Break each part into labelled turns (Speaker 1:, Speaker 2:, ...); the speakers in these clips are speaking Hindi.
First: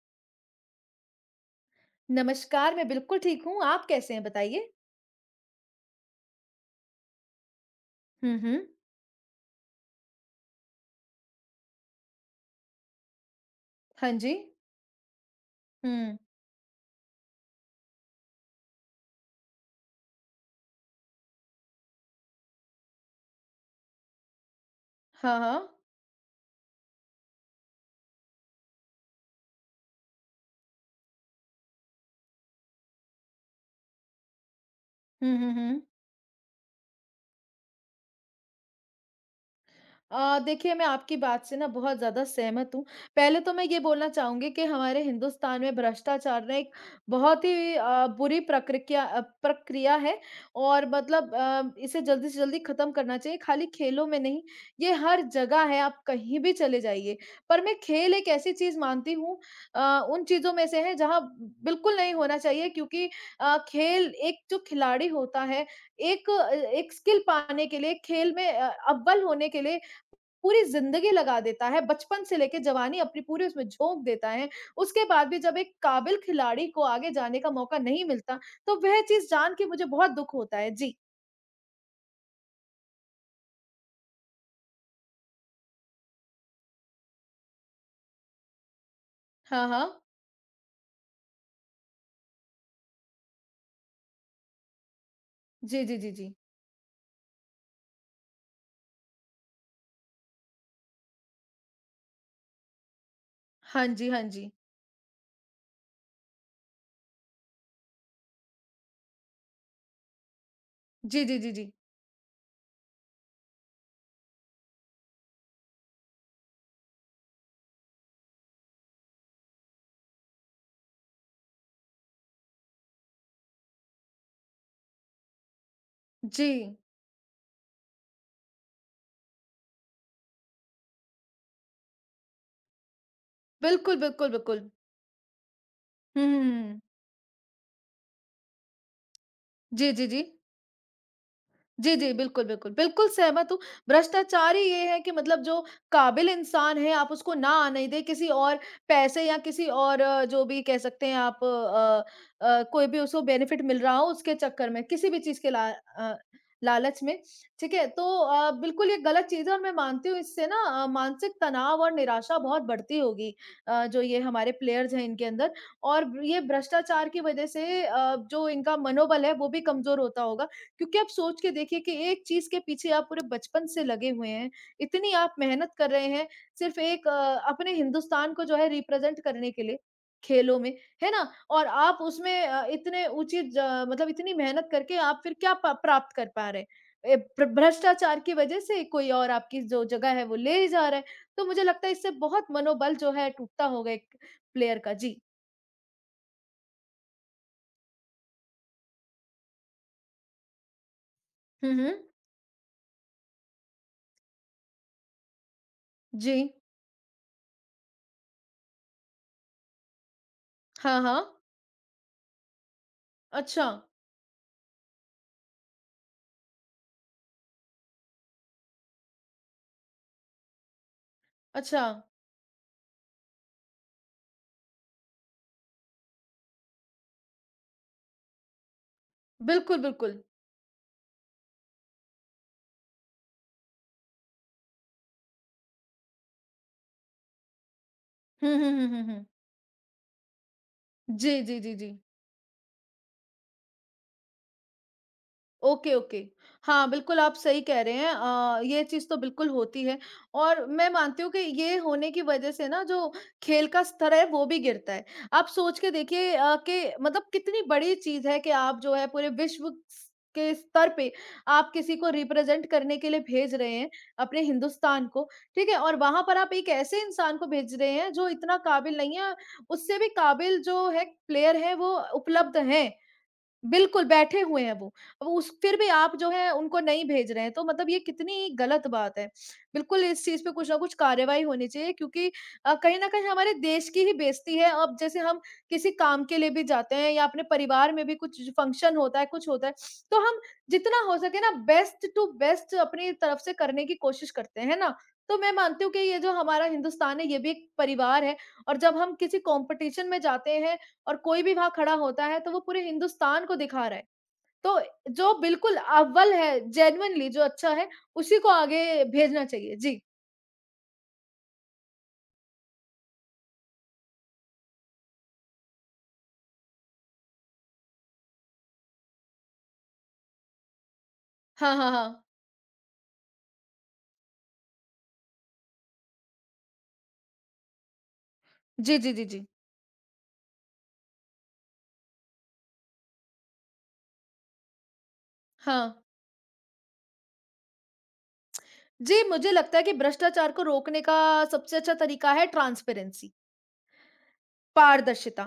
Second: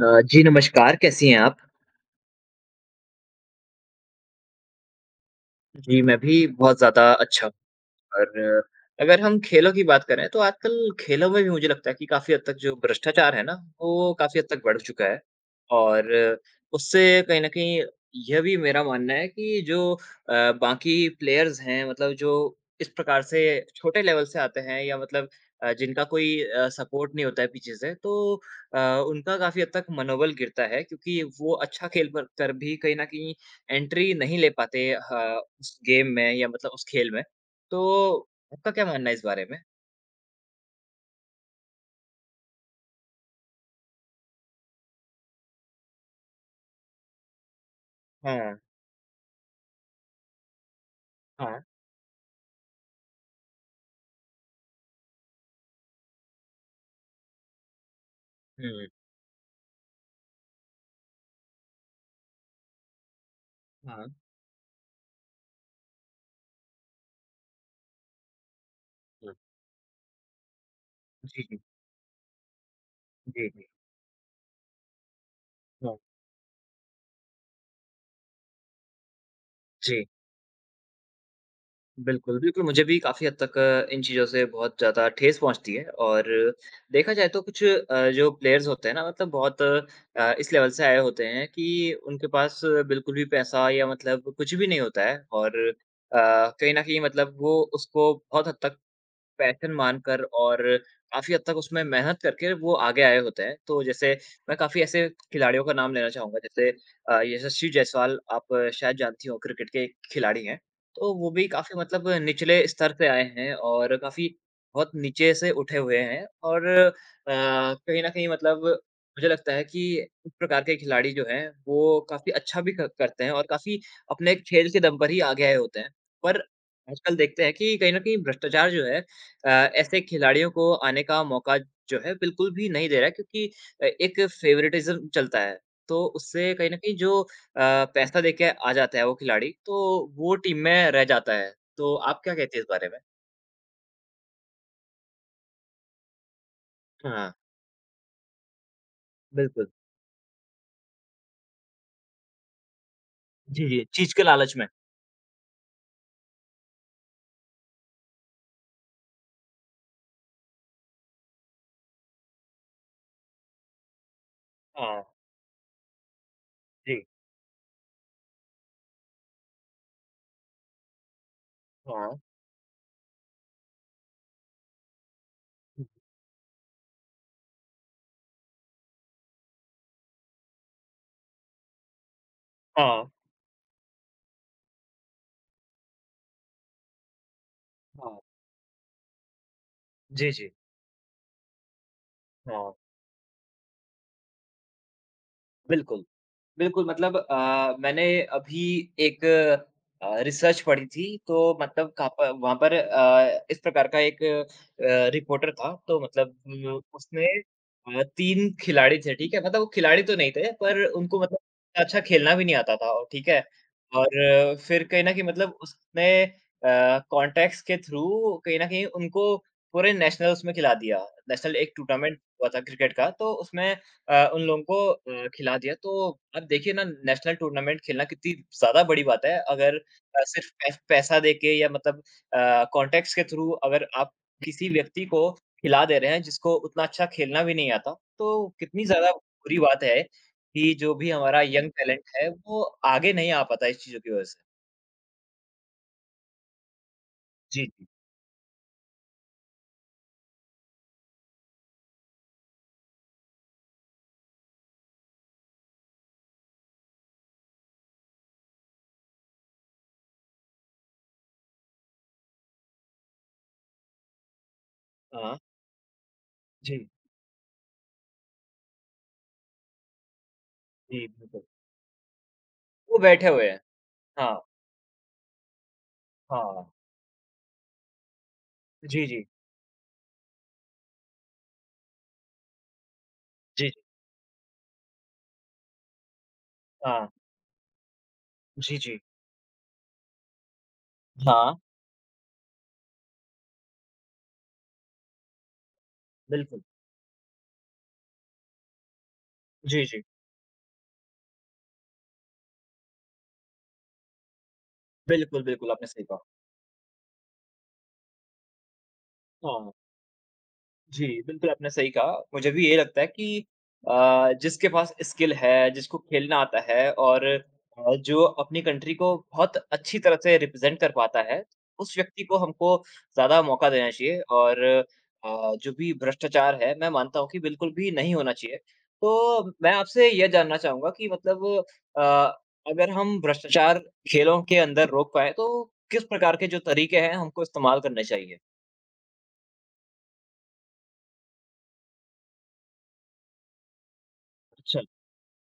Speaker 1: जी नमस्कार, कैसी हैं आप?
Speaker 2: नमस्कार, मैं बिल्कुल ठीक हूँ, आप कैसे हैं बताइए?
Speaker 1: जी, मैं भी बहुत ज़्यादा अच्छा।
Speaker 2: हुँ, हुँ।
Speaker 1: और अगर हम खेलों की बात करें तो आजकल खेलों में भी मुझे लगता है कि काफ़ी हद तक जो भ्रष्टाचार है ना,
Speaker 2: हाँ
Speaker 1: वो
Speaker 2: जी।
Speaker 1: काफ़ी हद तक बढ़ चुका है। और
Speaker 2: हुँ।
Speaker 1: उससे कहीं न कहीं यह भी मेरा मानना है कि जो बाकी प्लेयर्स हैं मतलब जो इस प्रकार से छोटे लेवल से आते हैं या मतलब
Speaker 2: हाँ, हाँ।
Speaker 1: जिनका कोई सपोर्ट नहीं होता है पीछे से तो अ, उनका काफ़ी हद तक मनोबल गिरता है क्योंकि वो अच्छा खेल पर कर भी कहीं न कहीं एंट्री नहीं ले पाते ह
Speaker 2: हुँ, हुँ,
Speaker 1: उस
Speaker 2: हुँ।
Speaker 1: गेम में या मतलब उस खेल में। तो आपका क्या मानना है इस बारे में?
Speaker 2: देखिए मैं आपकी बात से ना बहुत ज़्यादा सहमत हूँ। पहले तो मैं ये बोलना चाहूँगी कि हमारे हिंदुस्तान में भ्रष्टाचार ना एक बहुत ही
Speaker 1: हाँ,
Speaker 2: प्रक्रिया है और मतलब
Speaker 1: हाँ।
Speaker 2: इसे जल्दी से जल्दी खत्म करना चाहिए। खाली खेलों में नहीं, ये हर जगह है, आप कहीं भी चले जाइए। पर मैं खेल एक ऐसी चीज़
Speaker 1: हुँ,
Speaker 2: मानती हूँ, अ, उन चीज़ों में से है जहाँ बिल्कुल नहीं होना चाहिए क्योंकि
Speaker 1: हाँ।
Speaker 2: खेल एक जो खिलाड़ी होता है, एक एक स्किल पाने के लिए, खेल में अव्वल
Speaker 1: हुँ।
Speaker 2: होने के लिए पूरी ज़िंदगी लगा
Speaker 1: जी, जी।
Speaker 2: देता है, बचपन से लेके जवानी अपनी पूरी
Speaker 1: जी,
Speaker 2: उसमें
Speaker 1: जी।
Speaker 2: झोंक देता है। उसके बाद भी जब एक
Speaker 1: हाँ।
Speaker 2: काबिल खिलाड़ी को आगे जाने का मौका नहीं मिलता, तो वह चीज़ जान के मुझे
Speaker 1: जी,
Speaker 2: बहुत दुःख होता है। जी।
Speaker 1: बिल्कुल, बिल्कुल मुझे भी काफ़ी हद तक इन चीज़ों से बहुत ज़्यादा ठेस पहुँचती है और देखा जाए तो कुछ जो प्लेयर्स होते हैं ना मतलब बहुत
Speaker 2: हाँ, हाँ।
Speaker 1: इस लेवल से आए होते हैं कि उनके पास बिल्कुल भी पैसा या मतलब कुछ भी नहीं होता है और
Speaker 2: जी, जी, जी, जी।
Speaker 1: कहीं न कहीं मतलब वो उसको बहुत हद तक पैशन मानकर और काफ़ी हद तक उसमें मेहनत करके वो आगे आए होते हैं। तो
Speaker 2: हाँ जी,
Speaker 1: जैसे
Speaker 2: हाँ जी।
Speaker 1: मैं काफ़ी ऐसे खिलाड़ियों का नाम लेना चाहूँगा जैसे यशस्वी जायसवाल, आप शायद जानती हो, क्रिकेट के एक खिलाड़ी हैं। तो
Speaker 2: जी,
Speaker 1: वो
Speaker 2: जी,
Speaker 1: भी
Speaker 2: जी, जी।
Speaker 1: काफ़ी मतलब निचले स्तर से आए हैं और काफ़ी बहुत नीचे से उठे हुए हैं और कहीं न कहीं मतलब मुझे लगता है कि इस प्रकार के खिलाड़ी जो हैं वो काफ़ी अच्छा भी क करते हैं और काफ़ी अपने खेल के दम पर ही आगे आए होते हैं। पर
Speaker 2: जी।
Speaker 1: आजकल देखते हैं कि कहीं न कहीं भ्रष्टाचार जो है ऐसे खिलाड़ियों को आने का मौका जो है बिल्कुल भी नहीं दे रहा है क्योंकि
Speaker 2: बिल्कुल,
Speaker 1: एक
Speaker 2: बिल्कुल, बिल्कुल।
Speaker 1: फ़ेवरेटिज़्म चलता है। तो
Speaker 2: हुँ, हुँ,
Speaker 1: उससे कहीं न
Speaker 2: हुँ।
Speaker 1: कहीं जो पैसा दे के आ जाता है वो खिलाड़ी,
Speaker 2: जी, जी,
Speaker 1: तो
Speaker 2: जी।
Speaker 1: वो टीम में रह जाता है।
Speaker 2: जी,
Speaker 1: तो
Speaker 2: जी।
Speaker 1: आप क्या
Speaker 2: बिल्कुल,
Speaker 1: कहती हैं इस
Speaker 2: बिल्कुल।
Speaker 1: बारे में?
Speaker 2: बिल्कुल सहमत हूँ। भ्रष्टाचार ही ये है कि मतलब जो काबिल इंसान है आप
Speaker 1: हाँ,
Speaker 2: उसको ना आने दें किसी और पैसे या किसी
Speaker 1: बिल्कुल।
Speaker 2: और जो भी कह सकते हैं आप कोई भी उसको बेनिफिट
Speaker 1: जी,
Speaker 2: मिल
Speaker 1: जी,
Speaker 2: रहा हो
Speaker 1: चीज़ के
Speaker 2: उसके
Speaker 1: लालच में।
Speaker 2: चक्कर में, किसी भी चीज़ के लालच में, ठीक है? तो बिल्कुल ये गलत चीज़ है और मैं मानती हूँ इससे ना मानसिक तनाव और निराशा बहुत बढ़ती होगी, जो ये हमारे प्लेयर्स
Speaker 1: हाँ,
Speaker 2: हैं इनके अंदर और ये
Speaker 1: जी,
Speaker 2: भ्रष्टाचार की वज़ह से जो इनका मनोबल है वो भी कमज़ोर होता होगा, क्योंकि आप सोच के देखिए कि
Speaker 1: हाँ,
Speaker 2: एक चीज़ के पीछे आप पूरे बचपन से लगे हुए हैं, इतनी आप मेहनत कर रहे हैं, सिर्फ़ एक अपने हिंदुस्तान को जो है रिप्रेज़ेंट करने के लिए खेलों में, है ना? और आप उसमें
Speaker 1: हाँ,
Speaker 2: इतने ऊँची ज मतलब इतनी मेहनत करके आप फिर क्या प प्राप्त कर पा रहे हैं? ए प्र भ्रष्टाचार
Speaker 1: हाँ।
Speaker 2: की वज़ह से कोई और आपकी जो जगह है
Speaker 1: जी,
Speaker 2: वो
Speaker 1: जी,
Speaker 2: ले ही जा रहा है, तो मुझे लगता है इससे बहुत
Speaker 1: हाँ,
Speaker 2: मनोबल जो है टूटता होगा एक प्लेयर का। जी।
Speaker 1: बिल्कुल। बिल्कुल, मतलब मैंने अभी एक रिसर्च पढ़ी थी, तो
Speaker 2: हुँ, हुँ।
Speaker 1: मतलब काप वहाँ पर इस प्रकार का एक रिपोर्टर था, तो मतलब
Speaker 2: जी।
Speaker 1: उसने 3 खिलाड़ी थे, ठीक है? मतलब वो खिलाड़ी तो नहीं थे, पर
Speaker 2: हाँ,
Speaker 1: उनको
Speaker 2: हाँ।
Speaker 1: मतलब अच्छा खेलना भी नहीं आता था और ठीक है?
Speaker 2: अच्छा,
Speaker 1: और फिर कहीं न कहीं मतलब उसने कॉन्टैक्ट्स के थ्रू कहीं न कहीं उनको पूरे नेशनल उसमें खिला दिया। नेशनल एक
Speaker 2: अच्छा।
Speaker 1: टूर्नामेंट हुआ था क्रिकेट का, तो उसमें उन लोगों को खिला दिया। तो अब देखिए ना नेशनल टूर्नामेंट खेलना कितनी ज़्यादा बड़ी बात है अगर
Speaker 2: बिल्कुल, बिल्कुल।
Speaker 1: सिर्फ़ पै पैसा दे के या मतलब कॉन्टैक्ट्स के थ्रू अगर आप किसी व्यक्ति को खिला दे रहे हैं जिसको उतना अच्छा खेलना भी नहीं आता, तो
Speaker 2: हुँ, हुँ,
Speaker 1: कितनी
Speaker 2: हुँ, हुँ,
Speaker 1: ज़्यादा
Speaker 2: हुँ।
Speaker 1: बुरी बात है कि जो भी
Speaker 2: जी,
Speaker 1: हमारा
Speaker 2: जी,
Speaker 1: यंग
Speaker 2: जी, जी।
Speaker 1: टैलेंट है वो आगे नहीं आ पाता इस चीज़ों की वज़ह से।
Speaker 2: Okay, okay. हाँ, बिल्कुल आप सही
Speaker 1: जी,
Speaker 2: कह
Speaker 1: जी।
Speaker 2: रहे हैं, ये चीज़ तो बिल्कुल होती है और मैं मानती हूँ कि ये होने की वज़ह से ना जो खेल का स्तर है वो भी गिरता है। आप सोच के देखिए कि मतलब कितनी बड़ी चीज़ है कि आप जो है पूरे विश्व स के स्तर पे आप किसी को रिप्रेज़ेंट करने के लिए भेज रहे हैं, अपने हिंदुस्तान को,
Speaker 1: हाँ।
Speaker 2: ठीक है? और वहाँ पर आप एक
Speaker 1: जी,
Speaker 2: ऐसे इंसान को भेज रहे हैं जो इतना काबिल नहीं है, उससे भी काबिल जो है
Speaker 1: जी, बिल्कुल।
Speaker 2: प्लेयर है वो उपलब्ध हैं।
Speaker 1: वो बैठे हुए हैं।
Speaker 2: बिल्कुल, बैठे
Speaker 1: हाँ,
Speaker 2: हुए हैं वो। अब उस फिर भी आप जो है
Speaker 1: हाँ।
Speaker 2: उनको नहीं भेज रहे हैं, तो मतलब ये कितनी गलत
Speaker 1: जी,
Speaker 2: बात
Speaker 1: जी।
Speaker 2: है। बिल्कुल इस चीज़ पे कुछ न कुछ कार्रवाई होनी चाहिए क्योंकि कहीं न कहीं हमारे
Speaker 1: जी, जी।
Speaker 2: देश की ही बेइज़्ती है। अब जैसे हम किसी काम के लिए भी जाते
Speaker 1: हाँ।
Speaker 2: हैं या अपने परिवार में भी कुछ
Speaker 1: जी,
Speaker 2: फंक्शन
Speaker 1: जी।
Speaker 2: होता है, कुछ होता है, तो हम जितना हो सके ना
Speaker 1: हाँ।
Speaker 2: बेस्ट टू बेस्ट अपनी तरफ से करने की कोशिश करते हैं, है ना? तो मैं मानती हूँ कि ये जो
Speaker 1: बिल्कुल।
Speaker 2: हमारा हिंदुस्तान है, ये भी एक परिवार है और जब हम किसी
Speaker 1: जी, जी।
Speaker 2: कॉम्पिटिशन में जाते हैं और कोई भी वहाँ खड़ा होता है तो वो पूरे हिंदुस्तान को दिखा रहा है। तो जो
Speaker 1: बिल्कुल, बिल्कुल,
Speaker 2: बिल्कुल
Speaker 1: आपने सही कहा।
Speaker 2: अव्वल है, जेनुइनली जो अच्छा है उसी को आगे भेजना
Speaker 1: हाँ,
Speaker 2: चाहिए। जी।
Speaker 1: जी, बिल्कुल आपने सही कहा। मुझे भी ये लगता है कि जिसके पास स्किल है, जिसको खेलना आता है और जो अपनी कंट्री को बहुत अच्छी तरह से रिप्रेज़ेंट कर पाता है,
Speaker 2: हाँ, हाँ,
Speaker 1: उस
Speaker 2: हाँ।
Speaker 1: व्यक्ति को हमको ज़्यादा मौका देना चाहिए और जो भी भ्रष्टाचार है, मैं मानता हूँ कि बिल्कुल भी नहीं होना चाहिए।
Speaker 2: जी, जी, जी, जी।
Speaker 1: तो मैं आपसे ये जानना चाहूँगा कि मतलब अ, अगर हम भ्रष्टाचार खेलों के अंदर रोक पाएँ, तो
Speaker 2: हाँ।
Speaker 1: किस प्रकार के जो तरीके हैं, हमको इस्तेमाल करने चाहिए?
Speaker 2: जी, मुझे लगता है कि भ्रष्टाचार को रोकने का सबसे अच्छा तरीका है ट्रांसपेरेंसी।
Speaker 1: अच्छा,
Speaker 2: पारदर्शिता,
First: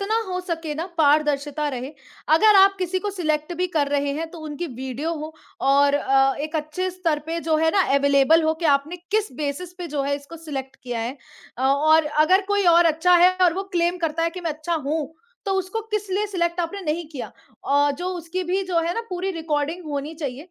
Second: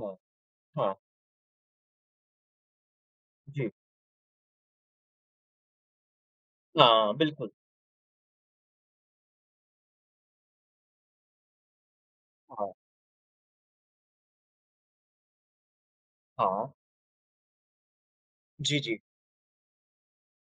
Speaker 1: हाँ,
Speaker 2: हो सके ना
Speaker 1: हाँ,
Speaker 2: पारदर्शिता रहे। अगर आप किसी को सिलेक्ट भी
Speaker 1: जी।
Speaker 2: कर रहे हैं तो उनकी वीडियो हो और एक अच्छे
Speaker 1: हाँ,
Speaker 2: स्तर पे
Speaker 1: बिल्कुल।
Speaker 2: जो है ना अवेलेबल हो कि आपने किस बेसिस पे जो है इसको सिलेक्ट किया है। और अगर कोई
Speaker 1: हाँ,
Speaker 2: और अच्छा है और वो क्लेम करता है कि मैं अच्छा हूँ, तो उसको किस लिए सिलेक्ट
Speaker 1: हाँ,
Speaker 2: आपने नहीं किया। जो उसकी भी जो
Speaker 1: जी,
Speaker 2: है
Speaker 1: जी।
Speaker 2: ना पूरी रिकॉर्डिंग होनी चाहिए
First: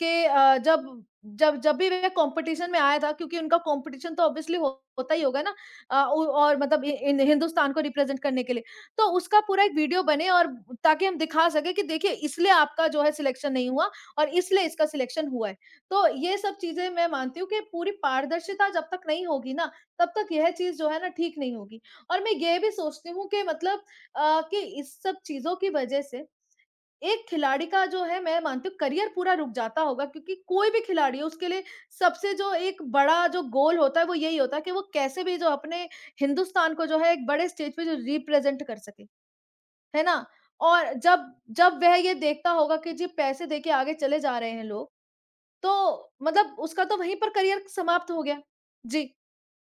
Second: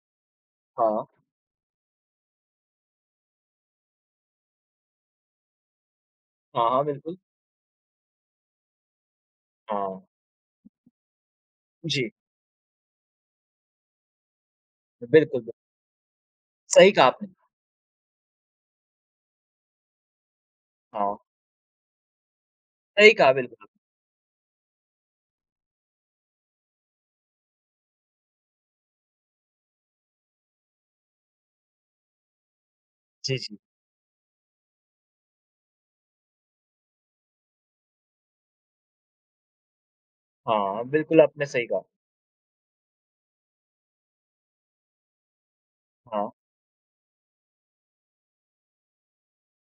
Speaker 2: कि जब
Speaker 1: हाँ,
Speaker 2: जब जब भी वह कॉम्पिटिशन में आया था क्योंकि उनका कॉम्पिटिशन तो ऑब्वियसली हो होता ही होगा ना, अ, औ और
Speaker 1: हाँ,
Speaker 2: मतलब
Speaker 1: हाँ,
Speaker 2: इ
Speaker 1: बिल्कुल।
Speaker 2: इन हिंदुस्तान को रिप्रेज़ेंट करने के लिए। तो उसका पूरा एक
Speaker 1: हाँ,
Speaker 2: वीडियो बने और ताकि हम दिखा सकें कि देखिए
Speaker 1: जी,
Speaker 2: इसलिए आपका जो है सिलेक्शन नहीं हुआ और इसलिए इसका सिलेक्शन
Speaker 1: बिल्कुल,
Speaker 2: हुआ
Speaker 1: बिल्कुल।
Speaker 2: है। तो ये सब चीज़ें
Speaker 1: सही
Speaker 2: मैं
Speaker 1: कहा आपने।
Speaker 2: मानती हूँ कि पूरी पारदर्शिता जब तक नहीं होगी ना, तब तक यह चीज़ जो है ना
Speaker 1: हाँ,
Speaker 2: ठीक नहीं होगी। और मैं ये भी सोचती
Speaker 1: सही
Speaker 2: हूँ
Speaker 1: कहा
Speaker 2: कि
Speaker 1: बिल्कुल।
Speaker 2: मतलब
Speaker 1: आपने।
Speaker 2: कि इस सब चीज़ों की वज़ह से एक खिलाड़ी का जो है मैं मानती हूँ करियर पूरा रुक जाता होगा क्योंकि कोई भी खिलाड़ी है उसके लिए सबसे जो एक बड़ा
Speaker 1: जी,
Speaker 2: जो
Speaker 1: जी।
Speaker 2: गोल होता है वो यही होता है कि वो कैसे भी जो अपने हिंदुस्तान को जो है एक बड़े स्टेज पे जो रिप्रेजेंट कर सके, है ना?
Speaker 1: हाँ,
Speaker 2: और
Speaker 1: बिल्कुल
Speaker 2: जब
Speaker 1: आपने सही
Speaker 2: जब
Speaker 1: कहा।
Speaker 2: वह ये देखता होगा कि जी पैसे देके आगे चले जा रहे हैं लोग, तो
Speaker 1: हाँ।
Speaker 2: मतलब उसका तो वहीं पर करियर समाप्त हो गया। जी।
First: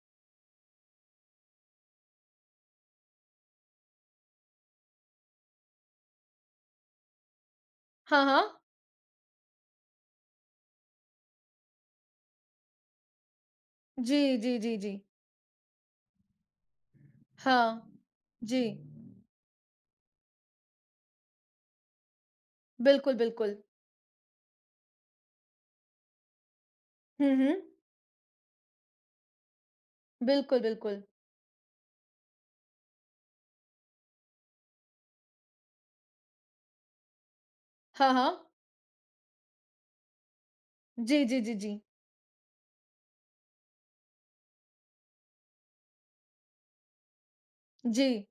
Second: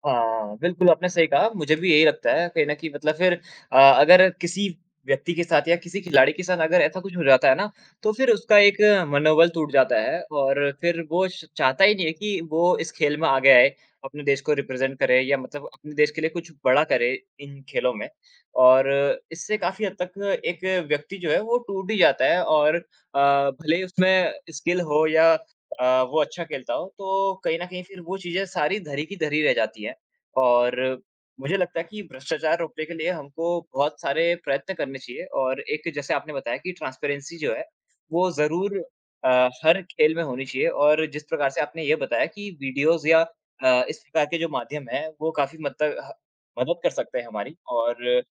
Speaker 1: हाँ, बिल्कुल आपने सही कहा, मुझे भी यही लगता है कहीं न कहीं मतलब फिर अगर किसी व्यक्ति के साथ या किसी खिलाड़ी के साथ अगर ऐसा कुछ हो जाता है ना, तो
Speaker 2: हाँ,
Speaker 1: फिर
Speaker 2: हाँ।
Speaker 1: उसका एक मनोबल टूट जाता है और फिर वो श चाहता ही नहीं है कि वो इस खेल में आगे आए,
Speaker 2: जी,
Speaker 1: अपने देश
Speaker 2: जी,
Speaker 1: को
Speaker 2: जी, जी।
Speaker 1: रिप्रेज़ेंट करे या मतलब अपने देश के लिए कुछ बड़ा करे इन
Speaker 2: हाँ।
Speaker 1: खेलों में।
Speaker 2: जी।
Speaker 1: और इससे काफ़ी हद तक एक व्यक्ति जो है वो टूट ही जाता है और
Speaker 2: बिल्कुल, बिल्कुल।
Speaker 1: भले ही उसमें स्किल हो या वो अच्छा खेलता हो, तो
Speaker 2: हुँ, हुँ।
Speaker 1: कहीं न कहीं फिर वो चीज़ें सारी धरी की धरी रह जाती हैं।
Speaker 2: बिल्कुल,
Speaker 1: और
Speaker 2: बिल्कुल।
Speaker 1: मुझे लगता है कि भ्रष्टाचार रोकने के लिए हमको बहुत सारे प्रयत्न करने चाहिए और एक जैसे आपने बताया कि ट्रांसपेरेंसी जो है,
Speaker 2: हाँ,
Speaker 1: वो
Speaker 2: हाँ।
Speaker 1: ज़रूर हर खेल में होनी चाहिए और
Speaker 2: जी,
Speaker 1: जिस
Speaker 2: जी,
Speaker 1: प्रकार
Speaker 2: जी,
Speaker 1: से
Speaker 2: जी।
Speaker 1: आपने ये बताया कि वीडियोज़ या इस प्रकार के जो माध्यम हैं, वो काफ़ी मद तक ह मदद कर सकते हैं हमारी
Speaker 2: जी।
Speaker 1: और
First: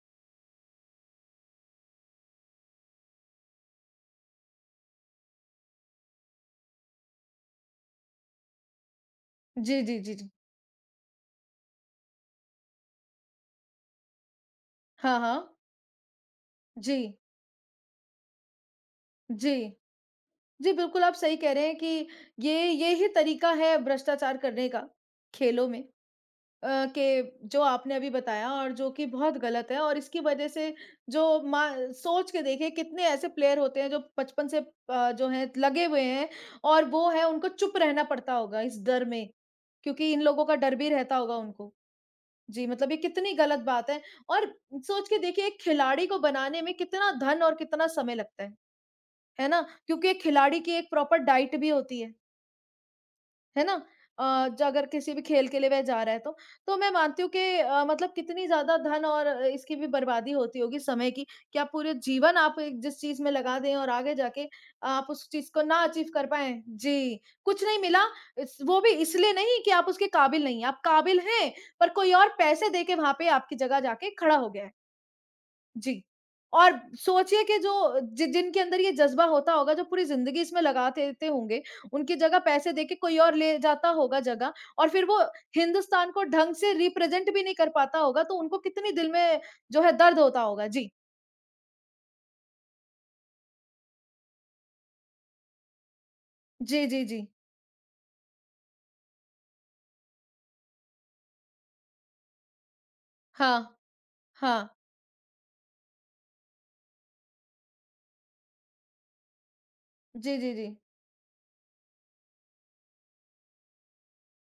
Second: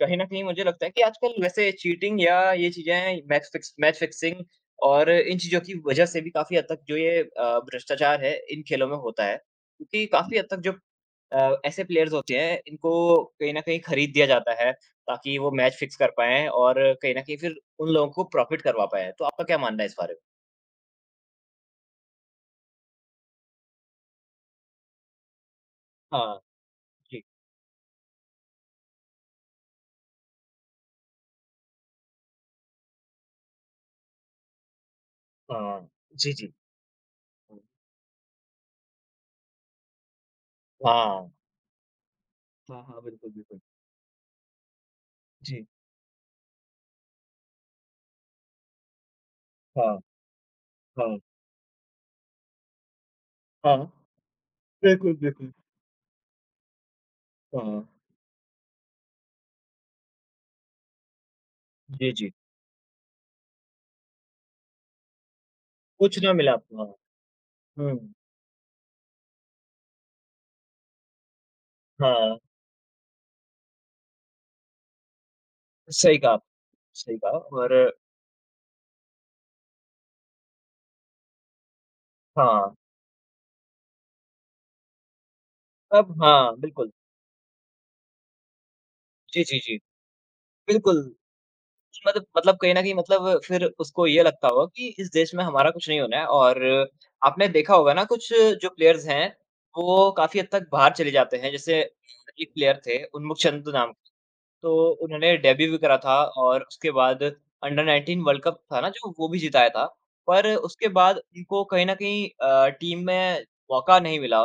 Speaker 1: कहीं न कहीं मुझे लगता है कि आजकल वैसे चीटिंग या ये चीज़ें मैच फिक्सिंग और इन चीज़ों की वज़ह से भी काफ़ी हद तक जो ये भ्रष्टाचार है, इन खेलों में होता है।
Speaker 2: जी, जी,
Speaker 1: क्योंकि
Speaker 2: जी, जी।
Speaker 1: काफ़ी हद तक जो ऐसे प्लेयर्स होते हैं इनको कहीं न कहीं खरीद दिया जाता है,
Speaker 2: हाँ,
Speaker 1: ताकि
Speaker 2: हाँ।
Speaker 1: वो मैच फिक्स कर पाएँ और
Speaker 2: जी।
Speaker 1: कहीं न कहीं फिर उन लोगों को प्रॉफ़िट करवा पाएँ। तो आपका
Speaker 2: जी।
Speaker 1: क्या मानना है इस बारे में?
Speaker 2: जी, बिल्कुल आप सही कह रहे हैं कि ये ही तरीका है भ्रष्टाचार करने का, खेलों में
Speaker 1: हाँ, जी।
Speaker 2: के जो आपने अभी बताया और जो कि बहुत गलत है और इसकी वज़ह से जो मा सोच के देखिए कितने ऐसे प्लेयर होते हैं जो बचपन से जो हैं लगे
Speaker 1: हाँ।
Speaker 2: हुए हैं
Speaker 1: जी, जी।
Speaker 2: और वो है उनको
Speaker 1: हुँ।
Speaker 2: चुप रहना पड़ता होगा इस डर में, क्योंकि इन लोगों का डर भी रहता
Speaker 1: हाँ।
Speaker 2: होगा उनको। जी,
Speaker 1: हाँ,
Speaker 2: मतलब ये
Speaker 1: हाँ, बिल्कुल,
Speaker 2: कितनी गलत
Speaker 1: बिल्कुल।
Speaker 2: बात है और सोच के देखिए एक
Speaker 1: जी,
Speaker 2: खिलाड़ी को बनाने में कितना धन और कितना समय लगता है ना?
Speaker 1: हाँ,
Speaker 2: क्योंकि एक खिलाड़ी की एक
Speaker 1: हाँ,
Speaker 2: प्रॉपर डाइट भी होती है। है ना?
Speaker 1: हाँ।
Speaker 2: अ, ज अगर किसी
Speaker 1: बिल्कुल,
Speaker 2: भी खेल
Speaker 1: बिल्कुल।
Speaker 2: के लिए वह जा रहा है तो। तो मैं मानती हूँ कि
Speaker 1: हाँ,
Speaker 2: मतलब कितनी ज़्यादा धन और इसकी भी बर्बादी होती होगी समय की, कि आप पूरे
Speaker 1: जी, जी।
Speaker 2: जीवन आप एक जिस चीज़ में लगा दें और आगे जाके आप उस चीज़ को ना अचीव
Speaker 1: कुछ
Speaker 2: कर
Speaker 1: ना मिला
Speaker 2: पाएँ।
Speaker 1: आपको, हाँ।
Speaker 2: जी, कुछ नहीं
Speaker 1: हुँ,
Speaker 2: मिला, इस वो भी इसलिए नहीं कि आप उसके काबिल नहीं हैं, आप काबिल हैं, पर कोई और
Speaker 1: हाँ,
Speaker 2: पैसे दे के वहाँ पे आपकी जगह जाके खड़ा हो गया है। जी।
Speaker 1: सही कहा आप,
Speaker 2: और
Speaker 1: सही कहा
Speaker 2: सोचिए कि
Speaker 1: और
Speaker 2: जो जि जिनके अंदर ये जज़्बा होता होगा, जो पूरी ज़िंदगी इसमें लगा देते होंगे, उनकी जगह पैसे
Speaker 1: हाँ,
Speaker 2: देके कोई और ले जाता होगा जगह और फिर वो हिंदुस्तान
Speaker 1: अब
Speaker 2: को ढंग
Speaker 1: हाँ,
Speaker 2: से
Speaker 1: बिल्कुल।
Speaker 2: रिप्रेज़ेंट भी नहीं कर पाता होगा, तो उनको कितनी दिल में
Speaker 1: जी, जी, जी।
Speaker 2: जो है दर्द होता होगा। जी।
Speaker 1: बिल्कुल। मतलब कहीं न कहीं मतलब फिर उसको ये लगता होगा कि इस देश में हमारा कुछ नहीं होना है और
Speaker 2: जी, जी, जी।
Speaker 1: आपने देखा होगा ना कुछ जो प्लेयर्स हैं, वो काफ़ी हद तक बाहर चले जाते हैं। जैसे एक प्लेयर थे उन्मुख
Speaker 2: हाँ,
Speaker 1: चंद नाम,
Speaker 2: हाँ।
Speaker 1: तो उन्होंने डेब्यू भी करा था और उसके बाद अंडर-19 वर्ल्ड कप था ना जो वो भी जिताया था।
Speaker 2: जी,
Speaker 1: पर
Speaker 2: जी, जी।
Speaker 1: उसके बाद उनको कहीं न कहीं टीम में मौका नहीं मिला।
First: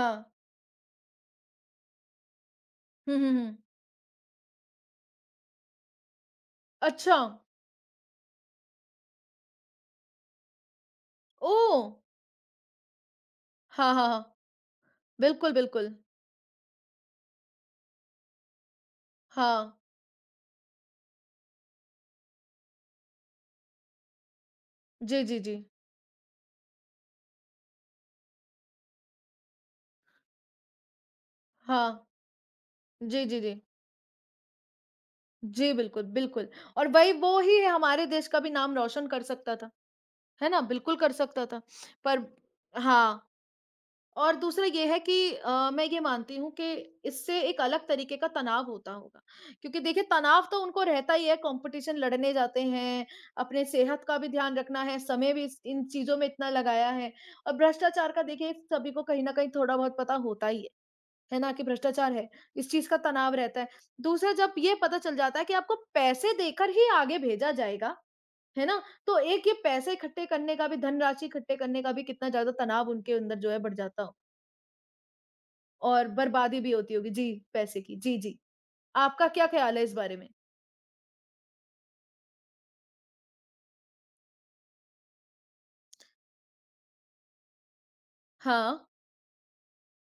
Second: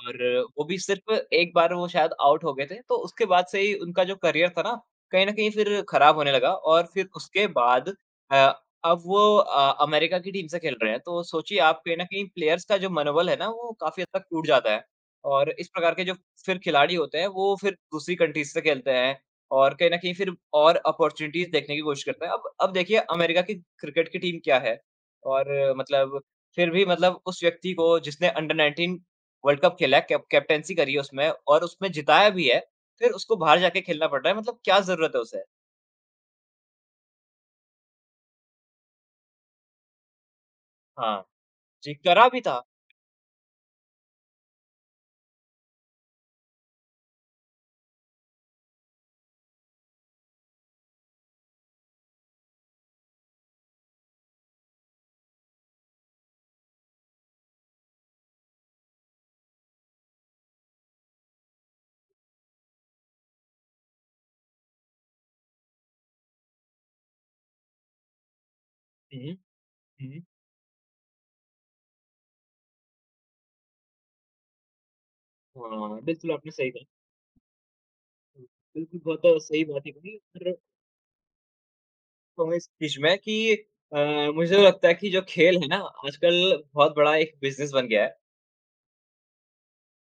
Speaker 1: और वो भी सिर्फ़ एक बार वो शायद आउट हो गए थे, तो
Speaker 2: हुँ,
Speaker 1: उसके
Speaker 2: हुँ,
Speaker 1: बाद
Speaker 2: हुँ।
Speaker 1: से ही उनका जो करियर था ना, कहीं न कहीं फिर खराब होने लगा और फिर
Speaker 2: अच्छा।
Speaker 1: उसके बाद अ, अब वो अमेरिका की टीम से खेल रहे हैं। तो सोचिए
Speaker 2: ओह!
Speaker 1: आप कहीं न कहीं प्लेयर्स का जो मनोबल है ना, वो
Speaker 2: हाँ,
Speaker 1: काफ़ी
Speaker 2: हाँ,
Speaker 1: हद तक
Speaker 2: हाँ।
Speaker 1: टूट जाता है और
Speaker 2: बिल्कुल,
Speaker 1: इस प्रकार
Speaker 2: बिल्कुल।
Speaker 1: के जो फिर खिलाड़ी होते हैं, वो फिर दूसरी कंट्रीज़ से खेलते हैं
Speaker 2: हाँ।
Speaker 1: और कहीं न कहीं फिर और अपॉर्च्युनिटीज़ देखने की कोशिश करते हैं। अब देखिए अमेरिका की क्रिकेट की टीम क्या है
Speaker 2: जी, जी,
Speaker 1: और
Speaker 2: जी।
Speaker 1: मतलब फिर भी मतलब उस व्यक्ति को जिसने अंडर 19 वर्ल्ड कप खेला है, कैप्टेंसी करी है उसमें और उसमें
Speaker 2: हाँ।
Speaker 1: जिताया भी है, फिर
Speaker 2: जी,
Speaker 1: उसको
Speaker 2: जी,
Speaker 1: बाहर
Speaker 2: जी।
Speaker 1: जाके खेलना पड़ रहा है, मतलब क्या ज़रूरत है उसे?
Speaker 2: जी, बिल्कुल, बिल्कुल और वही वो ही है, हमारे देश का भी नाम रोशन कर सकता था, है ना? बिल्कुल कर
Speaker 1: हाँ।
Speaker 2: सकता था,
Speaker 1: जी,
Speaker 2: पर
Speaker 1: करा भी था।
Speaker 2: हाँ, और दूसरा ये है कि मैं ये मानती हूँ कि इससे एक अलग तरीके का तनाव होता होगा, क्योंकि देखिए तनाव तो उनको रहता ही है, कॉम्पिटिशन लड़ने जाते हैं, अपने सेहत का भी ध्यान रखना है, समय भी इस इन चीज़ों में इतना लगाया है और भ्रष्टाचार का देखिए सभी को कहीं न कहीं थोड़ा बहुत पता होता ही है। है ना? कि भ्रष्टाचार है, इस चीज़ का तनाव रहता है। दूसरा जब ये पता चल जाता है कि आपको पैसे देकर ही आगे भेजा जाएगा, है ना? तो
Speaker 1: हुँ,
Speaker 2: एक ये पैसे
Speaker 1: हुँ।
Speaker 2: इकट्ठे करने का भी, धनराशि इकट्ठे करने का भी कितना ज़्यादा तनाव उनके अंदर जो है बढ़ जाता हो,
Speaker 1: हाँ,
Speaker 2: और
Speaker 1: बिल्कुल आपने
Speaker 2: बर्बादी भी
Speaker 1: सही कहा।
Speaker 2: होती होगी जी, पैसे की। जी, जी।
Speaker 1: बिल्कुल
Speaker 2: आपका
Speaker 1: बहुत
Speaker 2: क्या
Speaker 1: सही
Speaker 2: ख़्याल
Speaker 1: बात
Speaker 2: है इस
Speaker 1: है
Speaker 2: बारे
Speaker 1: बोली
Speaker 2: में?
Speaker 1: और कहूँगा इस बीच में कि अ, मुझे तो लगता है कि जो खेल है ना आजकल बहुत बड़ा एक बिज़नेस बन गया है।
Speaker 2: हाँ।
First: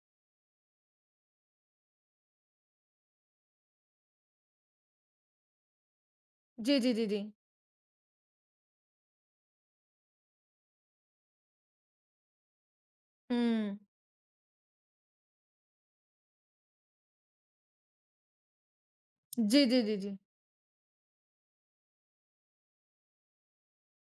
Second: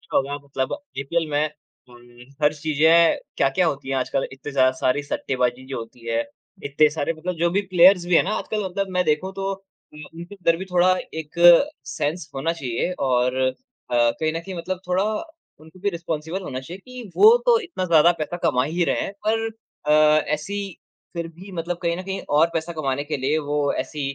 Speaker 1: अच्छा होगा मतलब आईपीएल में उम, हर चीज़ें क्या-क्या होती हैं आजकल इतनी ज़्यादा सारी सट्टेबाज़ी जो होती है,
Speaker 2: जी,
Speaker 1: इतने
Speaker 2: जी, जी,
Speaker 1: सारे
Speaker 2: जी।
Speaker 1: मतलब जो भी प्लेयर्स भी हैं ना आजकल मतलब मैं देखूँ तो उनके अंदर भी थोड़ा एक सेंस होना चाहिए और
Speaker 2: हुँ।
Speaker 1: कहीं न कहीं मतलब थोड़ा उनको भी रिस्पॉन्सिबल होना चाहिए कि वो तो इतना ज़्यादा पैसा कमा ही रहे हैं पर
Speaker 2: जी, जी,
Speaker 1: अ,
Speaker 2: जी, जी।
Speaker 1: ऐसी फिर भी मतलब कहीं न कहीं और पैसा कमाने के लिए वो ऐसी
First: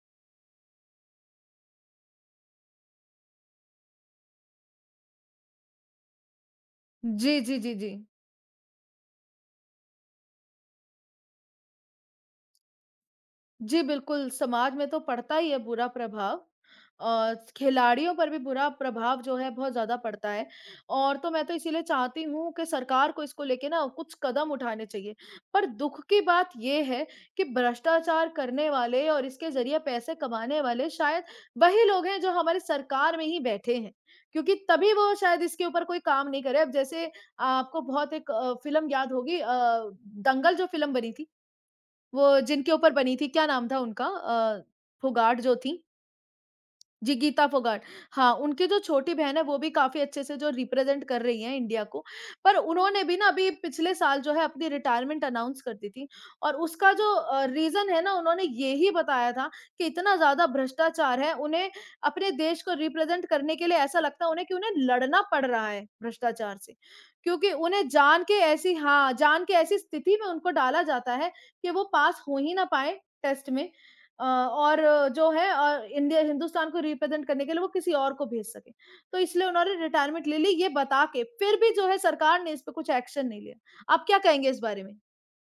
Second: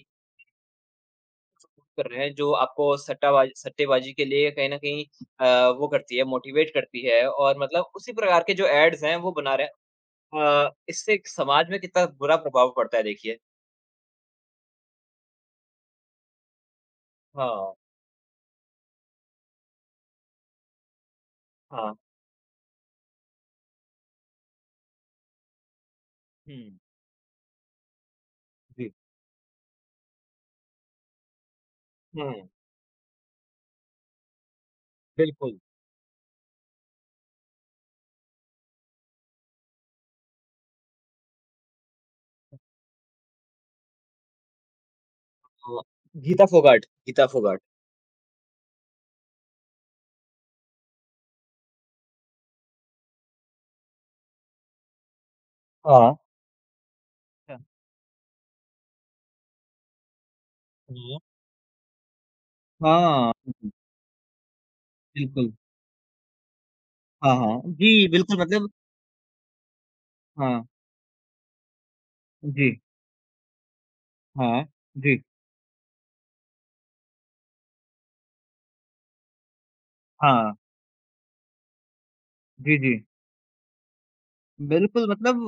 Speaker 1: कर रहे हैं जो आपको सट्टाबाज़ सट्टेबाज़ी के लिए कहीं न कहीं वो करती है, मोटिवेट करती है
Speaker 2: जी,
Speaker 1: और
Speaker 2: जी, जी, जी।
Speaker 1: मतलब उसी प्रकार के जो एड्स हैं वो बना रहे हैं। इससे एक समाज में कितना बुरा प्रभाव पड़ता है देखिए।
Speaker 2: जी, बिल्कुल, समाज में तो पड़ता ही है बुरा प्रभाव और
Speaker 1: हाँ,
Speaker 2: खिलाड़ियों पर भी बुरा प्रभाव जो है बहुत ज़्यादा पड़ता है और तो मैं तो इसीलिए
Speaker 1: हाँ।
Speaker 2: चाहती हूँ कि सरकार को इसको लेके ना कुछ कदम उठाने चाहिए। पर दुःख की बात
Speaker 1: हुँ।
Speaker 2: ये है कि भ्रष्टाचार करने
Speaker 1: जी।
Speaker 2: वाले और इसके ज़रिए पैसे कमाने वाले शायद वही लोग हैं जो
Speaker 1: हुँ,
Speaker 2: हमारी सरकार में ही बैठे हैं, क्योंकि तभी वो शायद
Speaker 1: बिल्कुल।
Speaker 2: इसके ऊपर कोई काम नहीं करे। अब जैसे आपको बहुत एक फ़िल्म याद होगी, दंगल जो फ़िल्म बनी थी, वो जिनके ऊपर बनी थी, क्या नाम था उनका? फोगाट जो थी,
Speaker 1: हाँ, गीता फोगाट
Speaker 2: जी,
Speaker 1: गीता
Speaker 2: गीता
Speaker 1: फोगाट।
Speaker 2: फोगाट। हाँ, उनकी जो छोटी बहन है वो भी काफ़ी अच्छे से जो रिप्रेज़ेंट कर रही हैं इंडिया को। पर उन्होंने भी ना अभी पिछले साल जो है अपनी रिटायरमेंट अनाउंस कर दी थी
Speaker 1: हाँ।
Speaker 2: और उसका जो
Speaker 1: अच्छा।
Speaker 2: रीज़न है ना उन्होंने ये ही बताया था कि इतना ज़्यादा भ्रष्टाचार
Speaker 1: हुँ।
Speaker 2: है, उन्हें अपने देश को रिप्रेज़ेंट
Speaker 1: हाँ,
Speaker 2: करने के
Speaker 1: बिल्कुल,
Speaker 2: लिए ऐसा लगता है उन्हें कि उन्हें लड़ना पड़
Speaker 1: बिल्कुल।
Speaker 2: रहा है भ्रष्टाचार से।
Speaker 1: हाँ,
Speaker 2: क्योंकि
Speaker 1: हाँ।
Speaker 2: उन्हें
Speaker 1: जी,
Speaker 2: जान के
Speaker 1: बिल्कुल मतलब
Speaker 2: ऐसी हाँ, जान के ऐसी स्थिति में उनको
Speaker 1: हाँ,
Speaker 2: डाला जाता है कि वो पास हो ही ना
Speaker 1: जी।
Speaker 2: पाएँ टेस्ट में,
Speaker 1: हाँ,
Speaker 2: और
Speaker 1: जी।
Speaker 2: जो है इंडिया हिंदुस्तान को रिप्रेजेंट करने के लिए वो किसी और को भेज सकें। तो इसलिए उन्होंने रिटायरमेंट ले ली
Speaker 1: हाँ।
Speaker 2: ये बता के, फिर भी जो है सरकार ने इस पे
Speaker 1: जी,
Speaker 2: कुछ
Speaker 1: जी।
Speaker 2: एक्शन नहीं लिया। आप क्या कहेंगे इस बारे में?
Speaker 1: बिल्कुल, मतलब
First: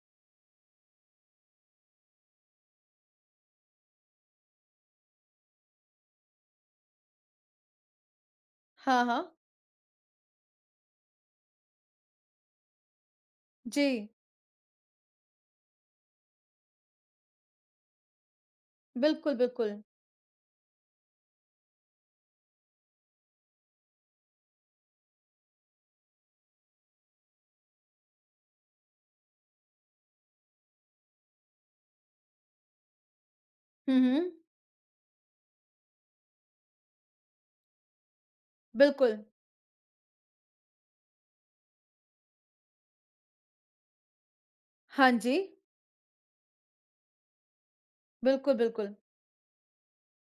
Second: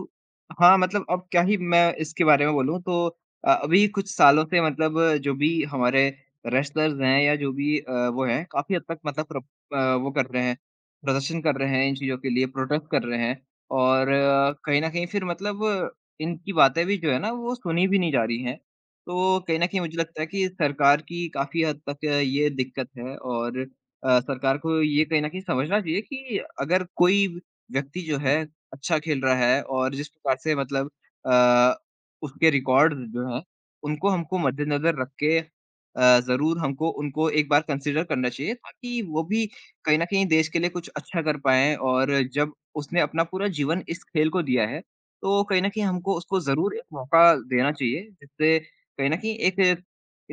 Speaker 1: हाँ, मतलब अब क्या ही मैं इसके बारे में बोलूँ तो अभी कुछ सालों से मतलब जो भी हमारे रेसलर्स हैं या जो भी वो हैं, काफ़ी हद तक
Speaker 2: हाँ,
Speaker 1: मतलब
Speaker 2: हाँ।
Speaker 1: वो कर रहे हैं, प्रदर्शन कर रहे हैं इन चीज़ों के लिए, प्रोटेस्ट कर रहे हैं और
Speaker 2: जी,
Speaker 1: कहीं न कहीं फिर मतलब इनकी बातें भी जो है ना, वो सुनी भी नहीं जा रही हैं।
Speaker 2: बिल्कुल,
Speaker 1: तो कहीं न
Speaker 2: बिल्कुल।
Speaker 1: कहीं मुझे लगता है कि सरकार की काफ़ी हद तक ये दिक्कत है और सरकार को ये कहीं न कहीं समझना चाहिए कि अगर कोई व्यक्ति जो है अच्छा खेल रहा है और जिस प्रकार से मतलब अ, उसके रिकॉर्ड जो हैं,
Speaker 2: हुँ,
Speaker 1: उनको
Speaker 2: हुँ।
Speaker 1: हमको मद्देनज़र रख के ज़रूर हमको उनको एक बार कंसीडर करना चाहिए ताकि
Speaker 2: बिल्कुल।
Speaker 1: वो भी कहीं न कहीं देश के लिए कुछ अच्छा कर पाएँ और जब उसने अपना पूरा जीवन इस खेल को दिया है,
Speaker 2: हाँ जी।
Speaker 1: तो कहीं न कहीं हमको उसको ज़रूर एक मौका देना चाहिए,
Speaker 2: बिल्कुल,
Speaker 1: जिससे
Speaker 2: बिल्कुल।
Speaker 1: कहीं न कहीं एक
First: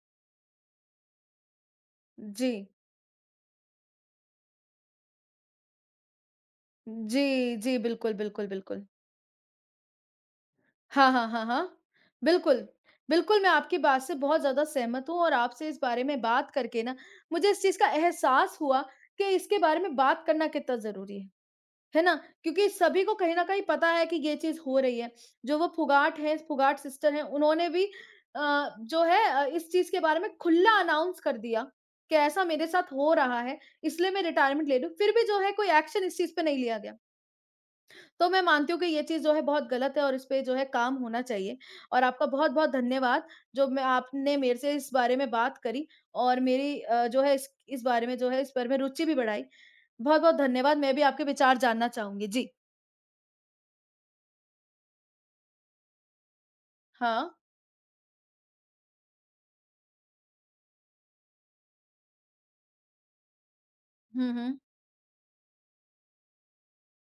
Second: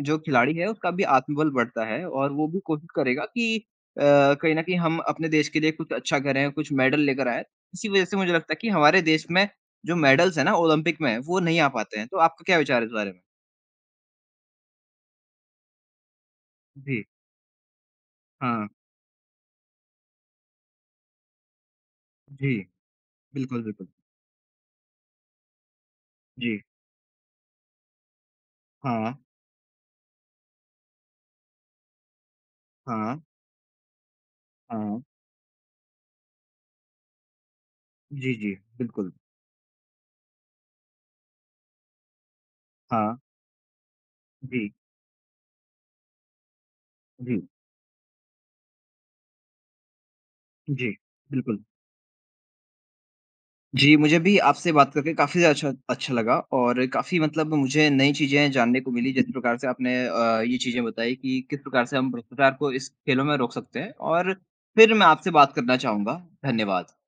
Speaker 1: जो खिलाड़ी है उसका भी आत्मबल बढ़ता है और वो
Speaker 2: जी।
Speaker 1: भी कोशिश करेगा कि कहीं न कहीं हम अपने देश के लिए कुछ अच्छा करें, कुछ मेडल लेकर आएँ।
Speaker 2: जी, जी।
Speaker 1: इसी वजह
Speaker 2: बिल्कुल,
Speaker 1: से मुझे
Speaker 2: बिल्कुल,
Speaker 1: लगता है कि
Speaker 2: बिल्कुल।
Speaker 1: हमारे देश में जो मेडल्स हैं ना ओलंपिक
Speaker 2: हाँ,
Speaker 1: में,
Speaker 2: हाँ,
Speaker 1: वो
Speaker 2: हाँ,
Speaker 1: नहीं आ
Speaker 2: हाँ।
Speaker 1: पाते हैं। तो आपका क्या
Speaker 2: बिल्कुल,
Speaker 1: विचार है इस बारे में?
Speaker 2: बिल्कुल, मैं आपकी बात से बहुत ज़्यादा सहमत हूँ और आपसे इस बारे में बात करके ना
Speaker 1: जी,
Speaker 2: मुझे इस चीज़ का एहसास
Speaker 1: हाँ,
Speaker 2: हुआ कि इसके बारे में बात करना कितना ज़रूरी है। है ना?
Speaker 1: जी,
Speaker 2: क्योंकि सभी को कहीं न कहीं
Speaker 1: बिल्कुल,
Speaker 2: पता
Speaker 1: बिल्कुल।
Speaker 2: है कि ये चीज़ हो रही है। जो वो फुगाट हैं,
Speaker 1: जी,
Speaker 2: फुगाट सिस्टर हैं, उन्होंने भी जो
Speaker 1: हाँ,
Speaker 2: है इस चीज़ के बारे में खुला अनाउंस कर दिया कि ऐसा मेरे साथ हो
Speaker 1: हाँ,
Speaker 2: रहा है, इसलिए मैं रिटायरमेंट ले रही हूँ।
Speaker 1: हाँ।
Speaker 2: फिर भी जो है कोई एक्शन इस चीज़ पे नहीं लिया गया। तो
Speaker 1: जी,
Speaker 2: मैं
Speaker 1: जी,
Speaker 2: मानती हूँ कि ये
Speaker 1: बिल्कुल।
Speaker 2: चीज़ जो है बहुत गलत है और इस पे जो है काम होना चाहिए और आपका बहुत-बहुत
Speaker 1: हाँ,
Speaker 2: धन्यवाद, जो मैं आपने मेरे से
Speaker 1: जी,
Speaker 2: इस बारे में बात करी और मेरी जो है
Speaker 1: जी,
Speaker 2: इस बारे में जो है इस पर मैं रुचि भी बढ़ाई। बहुत-बहुत धन्यवाद,
Speaker 1: जी,
Speaker 2: मैं भी आपके विचार
Speaker 1: बिल्कुल।
Speaker 2: जानना चाहूँगी। जी।
Speaker 1: जी, मुझे भी आपसे बात करके काफ़ी ज़्यादा अच्छा अच्छा लगा और काफ़ी
Speaker 2: हाँ।
Speaker 1: मतलब मुझे नई चीज़ें जानने को मिली, जिस प्रकार से आपने ये चीज़ें बताई कि किस प्रकार से हम भ्रष्टाचार को इस खेलों में रोक सकते हैं
Speaker 2: हुँ,
Speaker 1: और
Speaker 2: हुँ।
Speaker 1: फिर मैं आपसे बात करना चाहूँगा। धन्यवाद।